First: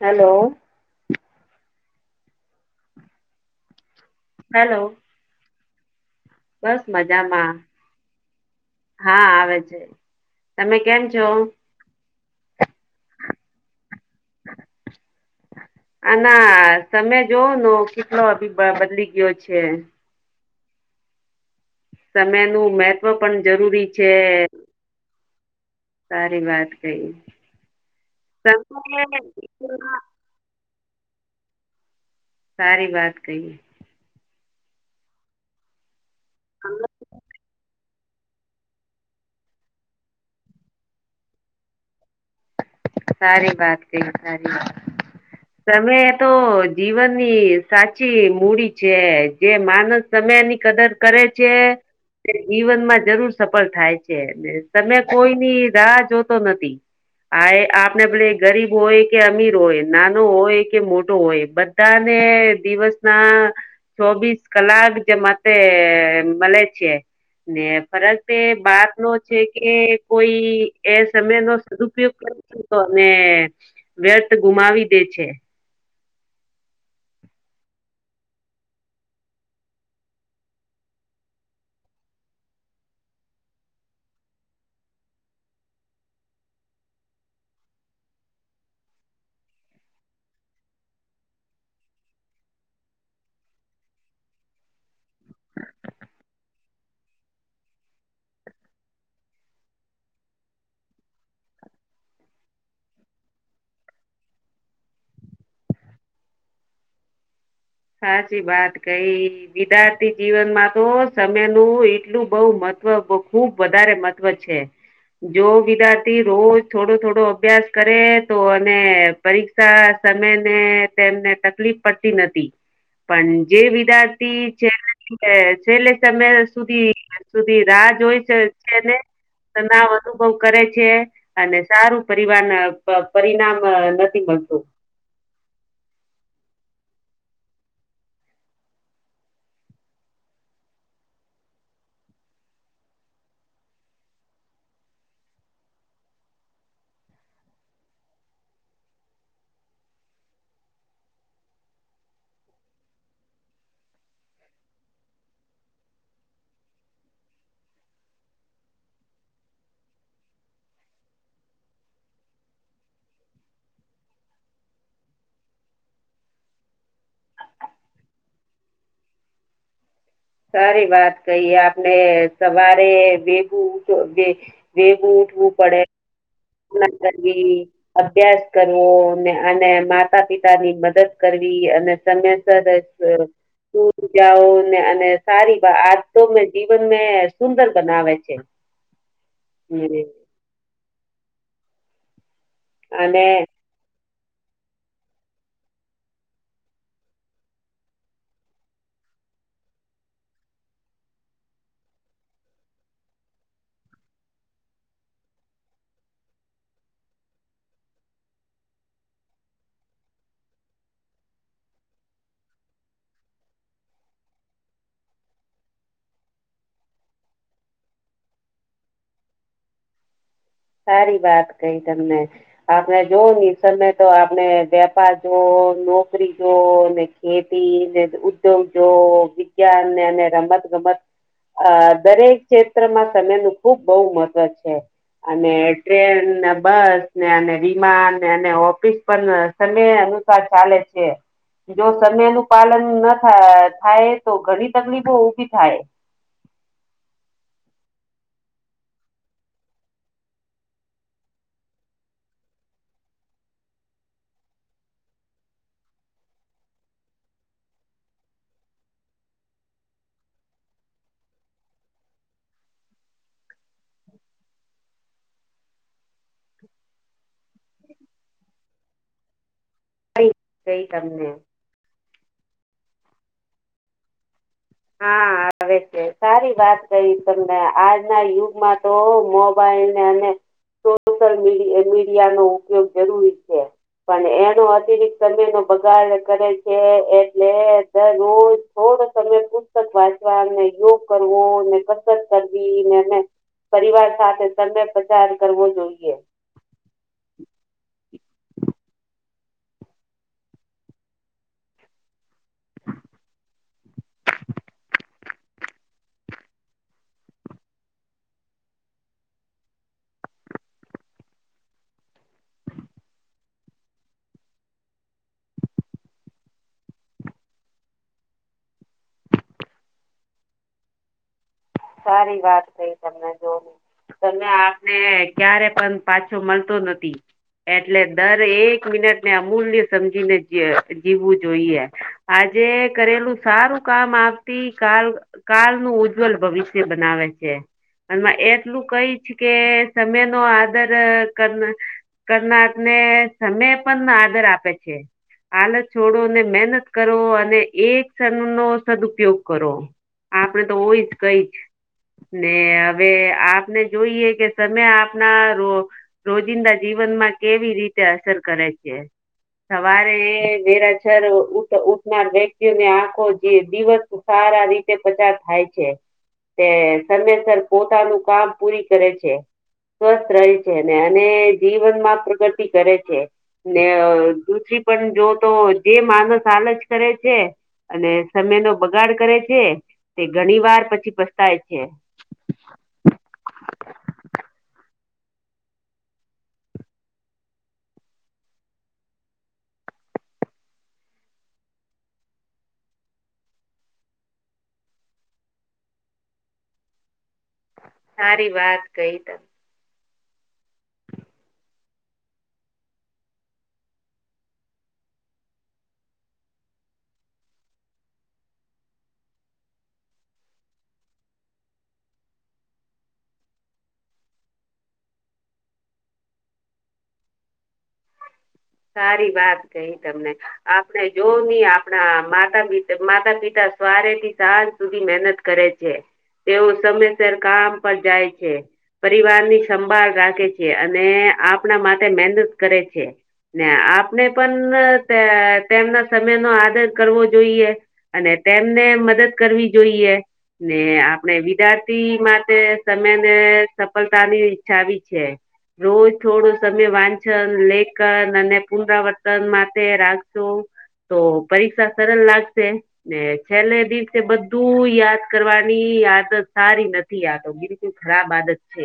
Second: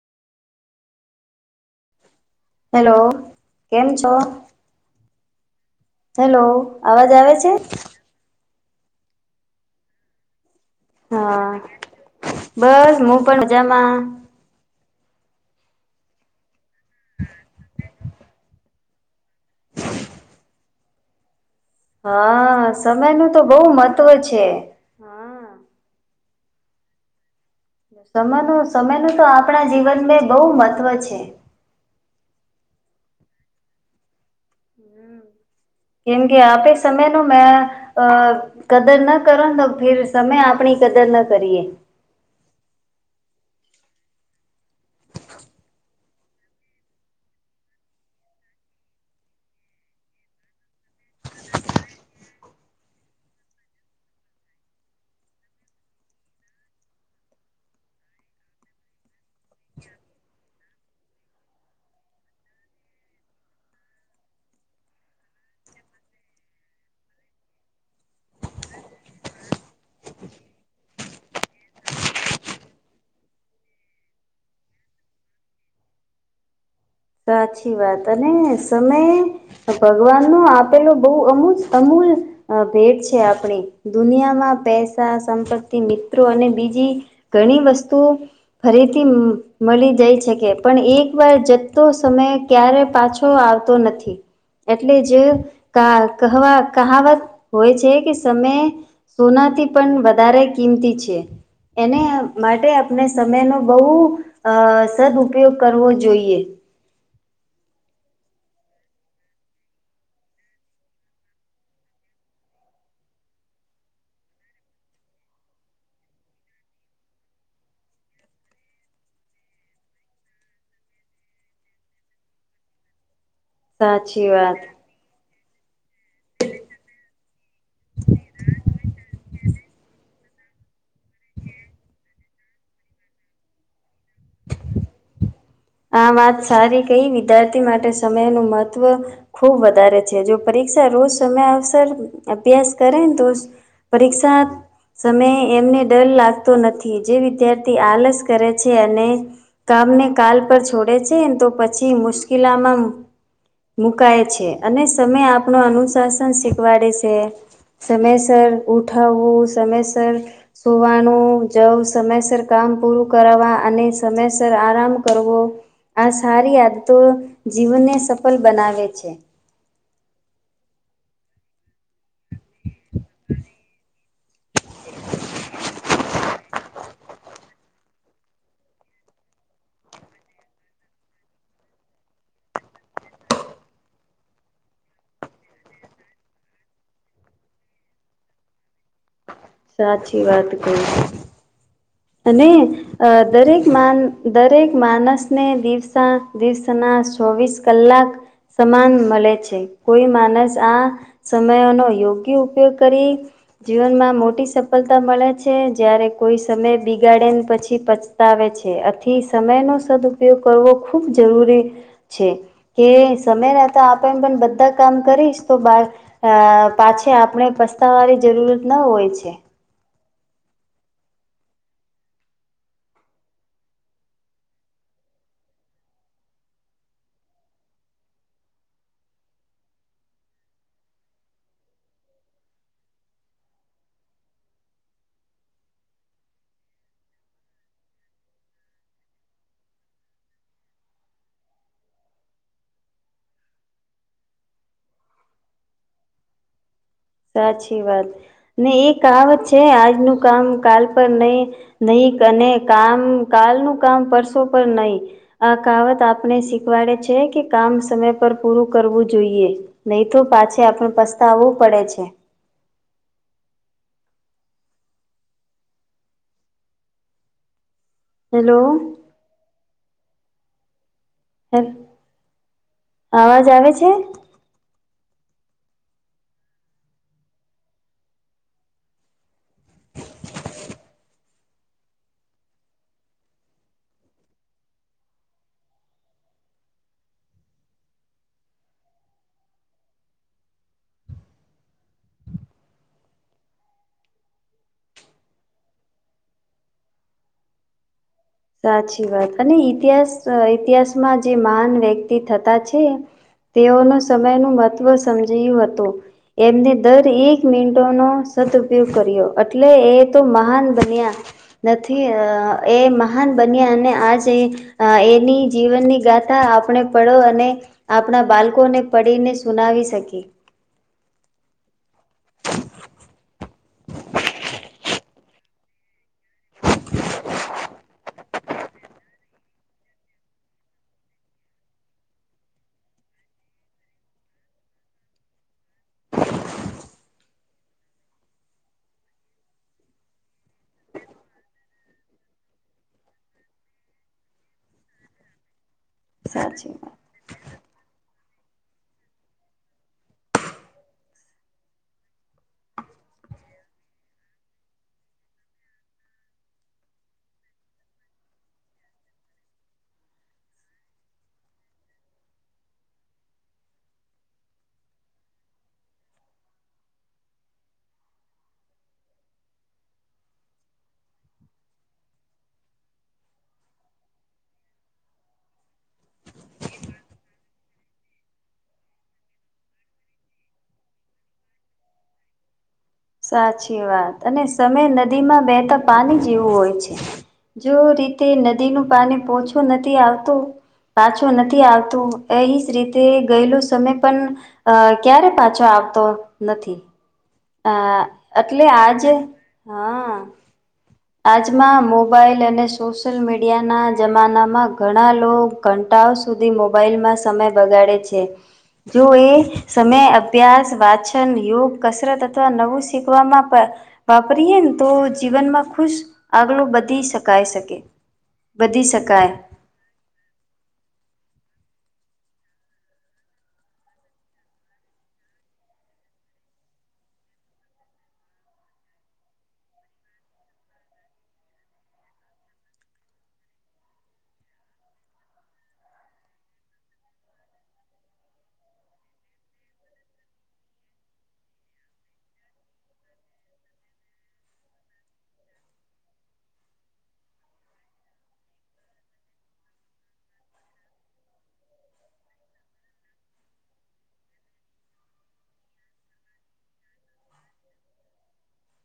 Hello hello કેમ છો hello hello અવાજ આવે છે મજામાં હા આવે છે તમે કેમ છો હા બસ હું પણ મજામાં આ ના તમે જોવો કેટલો અભ બદલી ગયો છે સમય હા નું મહત્વ સમય ન પણ તો બહુ જરૂરી મહત્ત્વ છે હા સારી વાત કઈ સમય ન સમય ન સારી તો વાત આપણા કહી જીવન મે બહુ મહત્વ છે સારી વાત કહીએ હમ કેમ કે આપે સમય ન મે અ કદર ના કર તો ફર સમમે આપણી કદર ના કરીએ સારી વાત કઈ સારી વાત તમે તો જીવનની સાચી મૂડી છે જે માનસ સમય ની કદર કરે છે જીવનમાં જરૂર સફળ થાય છે તમે કોઈની રાહ જોતો નથી આ એ આપને પલે ગરીબ હોય કે અમીર હોય નાનો હોય કે મોટો હોય બધા બધાને દિવસ ના ચોવીસ કલાક જેમ મળે છે ને ફરક એ વાત નો છે કે કોઈ એ સમય નો ઉપયોગ કર તો અને વ્યર્થ ગુમાવી દે છે સાચી વાત અને સમય ભગવાન નો આપેલોું બહુ અમુલ અમૂલ અ ભેટ છે આપણી દુનિયામાં પૈસા સંપત્તિ મિત્રો અને બીજી ઘણી વસ્તુ ફરીથી મળી જાય શકે પણ એક વાર તો સમય ક્યારે પાછો આવતો નથી એટલે જ ક કહવા કહાવત હોય છે કે સમય સોનાથી પણ વધારે કિંમતી છે એને માટે આપણે સમય ન બહુ અ સદ ઉપયોગ કરવો જોઈએ સાચી વાત કઈ વિદ્યાર્થી જીવનમાં તો સમય નું એટલું બઉ મહત્વ ખુબ વધારે મ છે જો વિદાર્થી રોજ થોડો થોડો અભ્યાસ કરે તો અને પરીક્ષા સમય ને તેમને તકલીફ પડતી નથી પણજે સાચી વિદારથી વાત છે એ છેલ્લે સમય સુધી સુધી રાહ જો હોય છે છે ને તનાવ અનુભવ કરે છે અને સારું પરવાર પરિણામ મળશો આ વાત સારી કઈ વિદ્યાર્થી માટે સમય નું મહત્વ ખુબ વધારે છે જો પરીક્ષા રોજ સમય અવસર અભ્યાસ કરે ને તો પરીક્ષા સમયે એમને ડર લાગતો નથી જે વિદ્યાર્થી આળસ કરે છે અને કામને કાલ પર છોડે છે તો પછી મુશ્કેલીમાં મુકાય છે અને સમય આપનો અનુશાસન શીખવાડે છે. સમયસર ઉઠવું સમયસર સુવાનુ જવ સમયસર કામ પૂરું કરવાવા અને સમયસર આરામ કરવો આ સારી આદતો જીવનને સફળ બનાવે છે. સારી વાત કહીએ આપણે સવારે ભેગું વેલુ ઉઠવું પડે. અભ્યાસ કરવો અને માતા પિતા ની મદદ કરવી અને સમયસર તું જાઓ ને અને સારી આજ તો મેં જીવન મેં સુંદર બનાવે છે. હમ. સાચી વાત કઈ અને અને દરેક દરેક માણસને દિવસના ચોવીસ કલાક સમાન મળે છે કોઈ માણસ આ સમયનો યોગ્ય ઉપયોગ કરીએ જીવનમાં મોટી સફળતા મળે છે જયારે કોઈ સમય બગાડીને પછી પસ્તાવે છે આથી સમયનો સદઉપયોગ કરવો ખૂબ જરૂરી છે કે સમય નતા આપે પણ બધા કામ કરીશ તો બાળ અ પછી આપણે પસ્તાવાની જરૂરત ના હોય છે સારી વાત કઈ તમને આપણે જોવ સમય તો આપણે વેપાર જોવ નોકરી જોવને ખેતીને ઉદ્યોગો વિજ્ઞાનને અને રમત ગમત દરેક ક્ષેત્રમાં સમય નું ખુબ બહુ મહત્વ છે. અને ટ્રેન ને બસ ને અને વિમાન અને ઓફિસ પણ તેને અનુસાર ચાલે છે. જો સમયનું પાલન ન થાય તો ઘણી તકલીફો ઊભી થાય. સાચી વાત ને એ કહાવત છે આજનું કામ કાલ પર નહી. નહી અને કામ કાલ નુ કામ પરશો પર નહી. આ કહાવત આપને શીખવાડે છે કે કામ સમય પર પૂરું કરવું જોઈએ. નહી તો પાછે આપણ પસ્તાવવું પડે છે. હેલો ક કઈ તમને અવાજ આવે છે? હા આવે છે સારી વાત કહી તમને આજના યુગમાં તો મોબાઈલને અને સોશિયલ મીડિયા નો ઉપયોગ જરૂરી છે. પણ એનો અતિરિક્ત સમય નો બગાડ કરે છે એટલે મે રોજ થોડ સમય વાચવા યોગ કરવોને કસરત કરવીને પરિવાર સાથે સમય પસાર કરવો જોઈએ. સાચી વાત અને ઇતિહાસ ઇતિહાસમાં જે મહાન વ્યક્તિ થતા છે. તેઓનો સમયનું મહત્ત્વ સમજયુ હતું. એમને દર એક મિનટોનો સદઉપયોગ કર્યો એટલે એ તો મહાન બન્યા. નથી એ મહાન બન્યા અને આજ એની જીવનની ગાથા આપણે પડો અને આપણા બાળકોને પડીને સુનાવી શકી સારી વાત કઈ તમને જોનું તમે આ ને ક્યારે પણ પાછો મળતો નથી એટલે દર એક મિનટને અમૂલ્ય સમજીને જીવવું જોઈએ આજે કરેલું સારું કામ આવતી કાલ કાળનું ઉજ્જવલ ભવિષ્ય બનાવે છે અને એટલું કઈ છે કે સમય નો આદર કર કરનાર ને સમય પણ આદર આપે છે હાલત છોડો ને સાચી વાત મહેનત કરો અને એક સન નો સદઉપયોગ કરો આપડે તો હોય જ કઈ જ ને હવે આપને જોઈએ કે તમે આપના રો રોજિંદા જીવન માં કેવી રીતે અસર કરે છે સવારે વેરાછર ઉઠનાર વ્યક્તિઓને આખો જે દિવસ સારા રીતે પચાર થાય છે તે સમવેસર પોતાનું કામ પૂરી કરે છે સ્વસ્થ રહે છે ને અને જીવનમાં પ્રગતિ કરે છે ને દુરી પણ જો તો જે માણસ હાલ જ કરે છે અને સમય નો બગાડ કરે છે તે ઘણી વાર પછી પસ્તાય છે સાચી વાત અને સમય નદીમાં બેહેતા પાણી જેવું હોય છે જો રીતે નદીનું પાણી પોછું નથી આવતું પાછો નથી આવતું એ જ રીતે ગયેલોું સમય પણ અ ક્યારે પાછો આવતો નથી હ સારી એટલે વાત આજે કહી તમે હા આજમાં મોબાઈલ અને સોશિલ મીડિયાના જમાનામાં ઘણા લોકો ઘંટાઓ સુધી મોબાઈલમાં સમય બગાડે છે જો એ સમય અભ્યાસ વાચન યોગ કસરત અથવા નવું શીખવામાં વાપરીએ ને તો જીવનમાં ખુશ આગળું બધી શકાય શકે વધી સારી શકાય વાત કહી તમને આપણે જોવ નહી આપણા માતા પ માતા પિતા સવારે થી સાજ સુધી મહેનત કરે છે તેવું સમયસર કામ પર જાય છે પરિવાર ની સંભાળ રાખે છે અને આપણા માટે મહેનત કરે છે ને આપણે પણ તેમના સમય નો આદર કરવો જોઈએ અને તેમને મદદ કરવી જોઈએ ને આપણે વિદ્યાર્થી માટે સમમે ને સફળતાની ઈચ્છા આવી છે રોજ થોડો સમય વાંછન લેકન પુનરાવર્તન માટે રાખશો તો પરીક્ષા સરલ લાગશે ને છેલ્લે દિવસે બધું યાદ કરવાની આદત સારી નથી નથી આતો બિલકુલ ખરાબ આદત છે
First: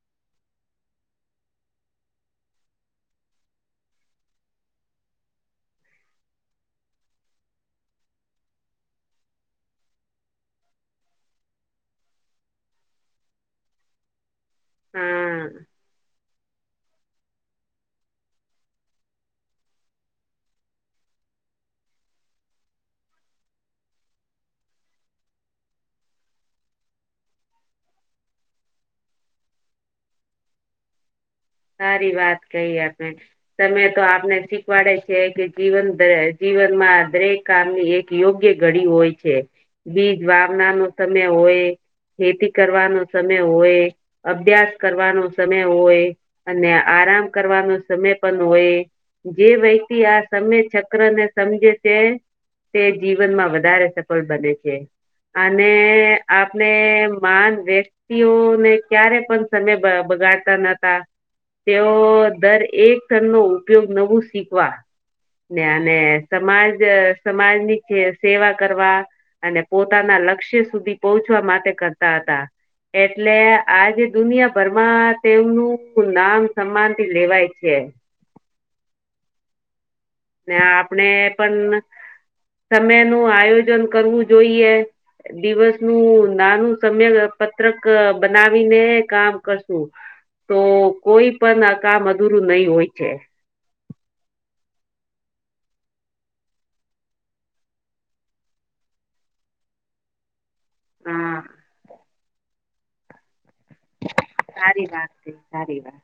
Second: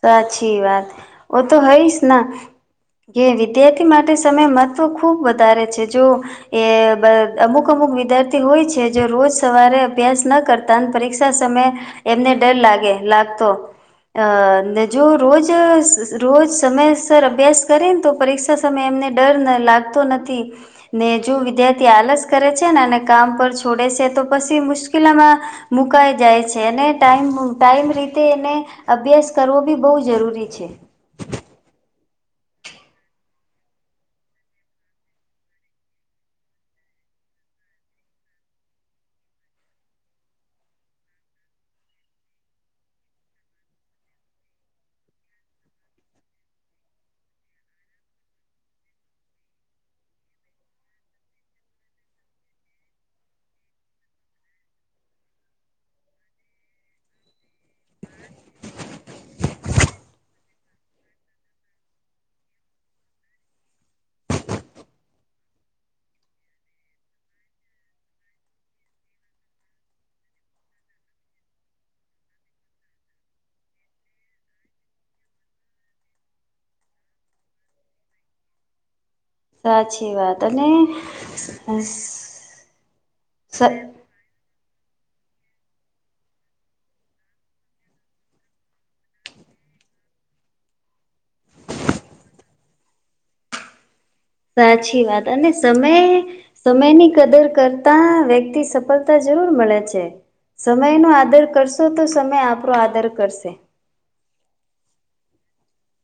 સાચી વાત ઓ તો હઈશ ને જે વિદ્યાર્થી માટે સમય મહત્ત્વ ખૂબ વધારે છે જો એ અમુક અમુક વિદ્યાર્થી હોય છે જો રોજ સવારે અભ્યાસ ના કરતા ત પરીક્ષા સમય એમને ડર લાગે લાગતો અ અને જો હા રોજ રોજ સમય સર અભ્યાસ કરીેને તો પરીક્ષા સમયે એમને ડર લાગતો નથી ને જો વિદ્યાર્થી આલસ કરે છે ને અને કામ પર છોડે છે તો પછી મુશ્કેલમાં મુકાઈ જાય છે અને ટમ ટાઈમ રીતે એને અભ્યાસ કરવો બી બહુ જરૂરી છે સારી વાત કહી આપે તમે તો આપને શીખવાડે છે કે જીવન જીવનમાં દરેક કામની એક યોગ્ય ઘડી હોય છે બીજ વાવના નો સમય હોય ખેતી કરવાનો સમય હોય અભ્યાસ કરવાનો સમય હોય અને આરામ કરવાનો સમય પણ હોય જે વ્યક્તિ આ સમય ચક્ર ને સમજે છે તે જીવનમાં વધારે સફળ બને છે અને આપને માન વ્યક્ત ્યતિઓને ક્યારે પણ સમય બગાડતા નતા. તેઓ દર એક તણ નો ઉપયોગ નવું શીખવા. ને અને સમાજ સમાજની સેવા કરવા. અને પોતાના લક્ષ્ય સુધી પહોંચવા માટે કરતા હતા. એટલે આજે દુનિયાભરમાં તેમનું. નામ સન્માન થી લેવાય છે. સાચી વાત. ને અને આપણે પણ સમય નું આયોજન કરવું જોઈએ. દિવસ નું નાનું સમય પત્રક બનાવીને કામ કરશુ. તો કોઈ પણ કામ અધૂરું નહી હોય છે. સાચી વાત અને સમય સમયની કદર કરતા વ્યક્તિ સફળતા જરૂર મળે છે. સમય નો હા આદર કરશો તો સમય આપણો આદર કરશે. સારી વા સારી વા.